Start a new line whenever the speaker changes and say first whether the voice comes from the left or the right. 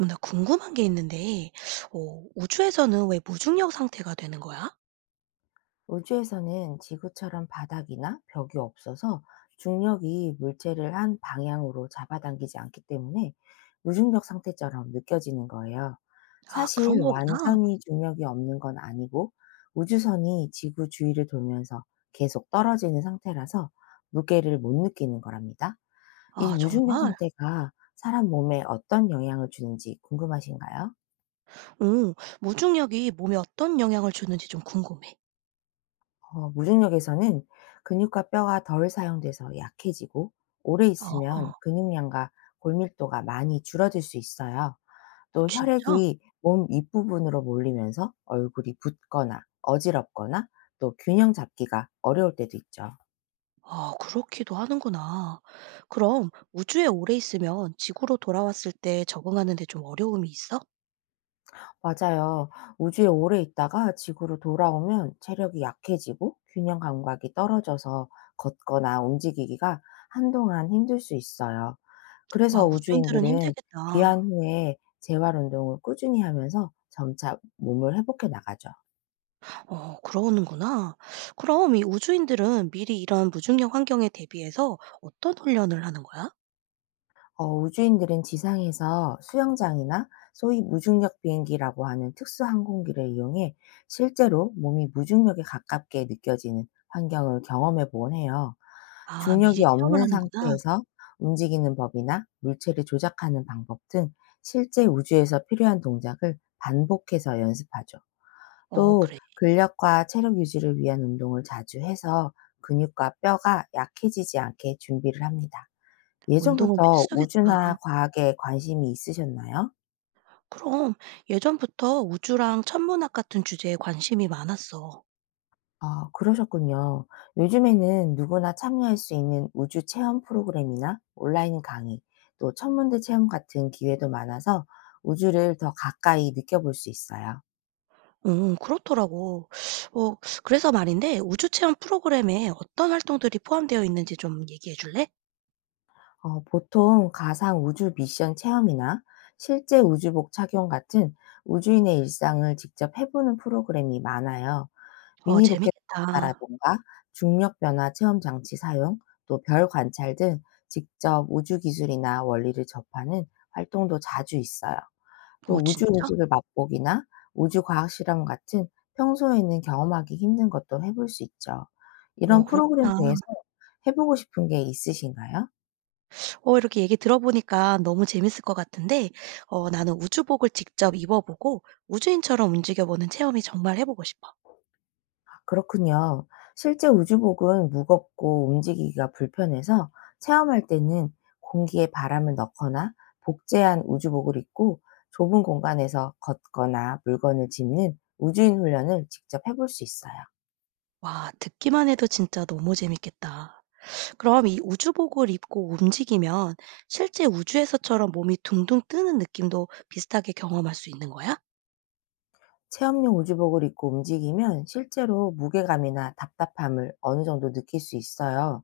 right: 나 궁금한 게 있는데 우주에서는 왜 무중력 상태가 되는 거야?
left: 우주에서는 지구처럼 바닥이나 벽이 없어서 중력이 물체를 한 방향으로 잡아당기지 않기 때문에 무중력 상태처럼 느껴지는 거예요.
right: 아, 그런
left: 사실
right: 거구나.
left: 완전히 중력이 없는 건 아니고 우주선이 지구 주위를 돌면서 계속 떨어지는 상태라서 무게를 못 느끼는 거랍니다. 이
right: 아,
left: 무중력
right: 정말?
left: 상태가 사람 몸에 어떤 영향을 주는지 궁금하신가요?
right: 오, 무중력이 몸에 어떤 영향을 주는지 좀 궁금해.
left: 무중력에서는 근육과 뼈가 덜 사용돼서 약해지고 오래
right: 아.
left: 있으면 근육량과 골밀도가 많이 줄어들 수 있어요.
right: 어,
left: 또
right: 진짜?
left: 혈액이 몸 윗부분으로 몰리면서 얼굴이 붓거나 어지럽거나 또 균형 잡기가 어려울 때도 있죠.
right: 아, 그렇기도 하는구나. 그럼 우주에 오래 있으면 지구로 돌아왔을 때 적응하는 데 좀 어려움이 있어?
left: 맞아요. 우주에 오래 있다가 지구로 돌아오면 체력이 약해지고 균형 감각이 떨어져서 걷거나 움직이기가 한동안 힘들 수 있어요.
right: 와,
left: 그래서
right: 우주인들은
left: 우주인들은 귀환
right: 힘들겠다.
left: 후에 재활 운동을 꾸준히 하면서 점차 몸을 회복해 나가죠.
right: 어, 그러는구나. 그럼 이 우주인들은 미리 이런 무중력 환경에 대비해서 어떤 훈련을 하는 거야?
left: 우주인들은 지상에서 수영장이나 소위 무중력 비행기라고 하는 특수 항공기를 이용해 실제로 몸이 무중력에 가깝게 느껴지는 환경을 경험해 보곤 해요.
right: 아, 미리
left: 중력이
right: 체험을
left: 없는
right: 하는구나.
left: 상태에서 움직이는 법이나 물체를 조작하는 방법 등 실제 우주에서 필요한 동작을 반복해서 연습하죠.
right: 어,
left: 또
right: 그래.
left: 근력과 체력 유지를 위한 운동을 자주 해서 근육과 뼈가 약해지지 않게 준비를 합니다.
right: 운동은
left: 예전부터 우주나
right: 필수겠다.
left: 과학에 관심이 있으셨나요?
right: 그럼 예전부터 우주랑 천문학 같은 주제에 관심이 많았어.
left: 아, 그러셨군요. 요즘에는 누구나 참여할 수 있는 우주 체험 프로그램이나 온라인 강의, 또 천문대 체험 같은 기회도 많아서 우주를 더 가까이 느껴볼 수 있어요.
right: 응, 그렇더라고. 어 그래서 말인데 우주 체험 프로그램에 어떤 활동들이 포함되어 있는지 좀 얘기해 줄래?
left: 보통 가상 우주 미션 체험이나 실제 우주복 착용 같은 우주인의 일상을 직접 해보는 프로그램이 많아요.
right: 어,
left: 미니 로켓
right: 재밌겠다.
left: 발사라든가 중력 변화 체험 장치 사용, 또 별 관찰 등 직접 우주 기술이나 원리를 접하는 활동도 자주 있어요.
right: 어,
left: 또 우주
right: 진짜?
left: 음식을 맛보기나 우주 과학 실험 같은 평소에는 경험하기 힘든 것도 해볼 수 있죠.
right: 어,
left: 이런 프로그램
right: 그렇구나.
left: 중에서 해 보고 싶은 게 있으신가요?
right: 어, 이렇게 얘기 들어보니까 너무 재밌을 것 같은데 나는 우주복을 직접 입어보고 우주인처럼 움직여보는 체험이 정말 해 보고 싶어.
left: 그렇군요. 실제 우주복은 무겁고 움직이기가 불편해서 체험할 때는 공기에 바람을 넣거나 복제한 우주복을 입고 좁은 공간에서 걷거나 물건을 짚는 우주인 훈련을 직접 해볼 수 있어요.
right: 와, 듣기만 해도 진짜 너무 재밌겠다. 그럼 이 우주복을 입고 움직이면 실제 우주에서처럼 몸이 둥둥 뜨는 느낌도 비슷하게 경험할 수 있는 거야?
left: 체험용 우주복을 입고 움직이면 실제로 무게감이나 답답함을 어느 정도 느낄 수 있어요.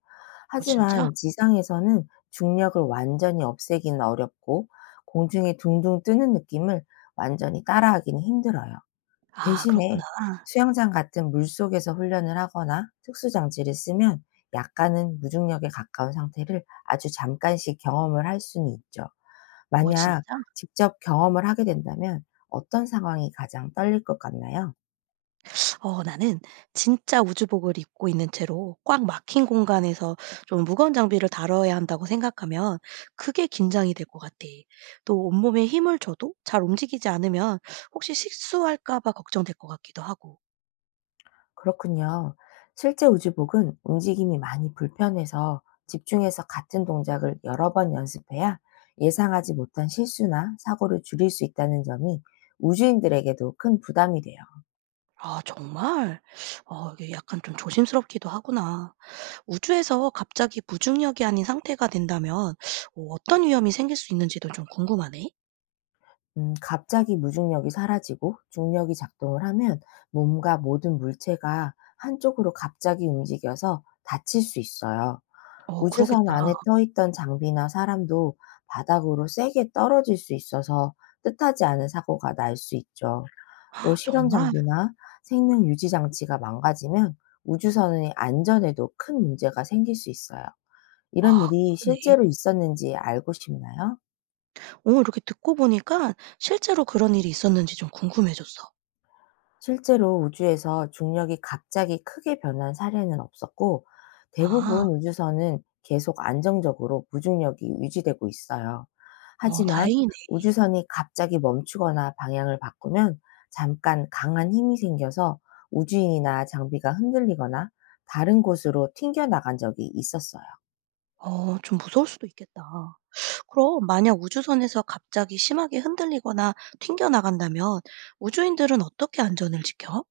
right: 어, 진짜?
left: 하지만 지상에서는 중력을 완전히 없애기는 어렵고 공중에 둥둥 뜨는 느낌을 완전히 따라하기는 힘들어요.
right: 아, 그렇구나.
left: 대신에 수영장 같은 물속에서 훈련을 하거나 특수 장치를 쓰면 약간은 무중력에 가까운 상태를 아주 잠깐씩 경험을 할 수는 있죠.
right: 어,
left: 만약
right: 진짜?
left: 직접 경험을 하게 된다면 어떤 상황이 가장 떨릴 것 같나요?
right: 나는 진짜 우주복을 입고 있는 채로 꽉 막힌 공간에서 좀 무거운 장비를 다뤄야 한다고 생각하면 그게 긴장이 될 것 같아. 또 온몸에 힘을 줘도 잘 움직이지 않으면 혹시 실수할까 봐 걱정될 것 같기도 하고.
left: 그렇군요. 실제 우주복은 움직임이 많이 불편해서 집중해서 같은 동작을 여러 번 연습해야 예상하지 못한 실수나 사고를 줄일 수 있다는 점이 우주인들에게도 큰 부담이 돼요.
right: 아, 정말? 어, 이게 약간 좀 조심스럽기도 하구나. 우주에서 갑자기 무중력이 아닌 상태가 된다면 어떤 위험이 생길 수 있는지도 좀 궁금하네.
left: 갑자기 무중력이 사라지고 중력이 작동을 하면 몸과 모든 물체가 한쪽으로 갑자기 움직여서 다칠 수 있어요.
right: 어,
left: 우주선
right: 그러겠다.
left: 안에 떠 있던 장비나 사람도 바닥으로 세게 떨어질 수 있어서 뜻하지 않은 사고가 날 수 있죠. 또
right: 헉,
left: 실험
right: 정말?
left: 장비나 생명 유지 장치가 망가지면 우주선의 안전에도 큰 문제가 생길 수 있어요. 이런
right: 와,
left: 일이
right: 그러네.
left: 실제로 있었는지 알고 싶나요?
right: 오, 이렇게 듣고 보니까 실제로 그런 일이 있었는지 좀 궁금해졌어.
left: 실제로 우주에서 중력이 갑자기 크게 변한 사례는 없었고,
right: 아.
left: 대부분 우주선은 계속 안정적으로 무중력이 유지되고 있어요.
right: 어,
left: 하지만
right: 다행이네.
left: 우주선이 갑자기 멈추거나 방향을 바꾸면 잠깐 강한 힘이 생겨서 우주인이나 장비가 흔들리거나 다른 곳으로 튕겨나간 적이 있었어요.
right: 어, 좀 무서울 수도 있겠다. 그럼 만약 우주선에서 갑자기 심하게 흔들리거나 튕겨나간다면 우주인들은 어떻게 안전을 지켜?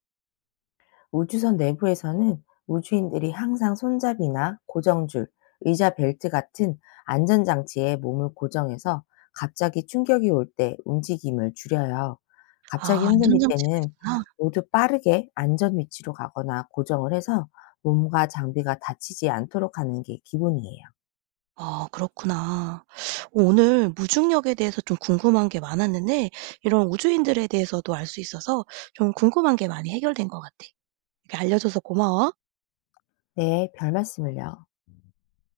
left: 우주선 내부에서는 우주인들이 항상 손잡이나 고정줄, 의자 벨트 같은 안전장치에 몸을 고정해서 갑자기 충격이 올 때 움직임을 줄여요. 갑자기
right: 아,
left: 흔들릴
right: 안전장치가
left: 때는
right: 있구나.
left: 모두 빠르게 안전 위치로 가거나 고정을 해서 몸과 장비가 다치지 않도록 하는 게 기본이에요.
right: 아, 그렇구나. 오늘 무중력에 대해서 좀 궁금한 게 많았는데 이런 우주인들에 대해서도 알 수 있어서 좀 궁금한 게 많이 해결된 것 같아. 이렇게 알려줘서 고마워.
left: 네, 별 말씀을요.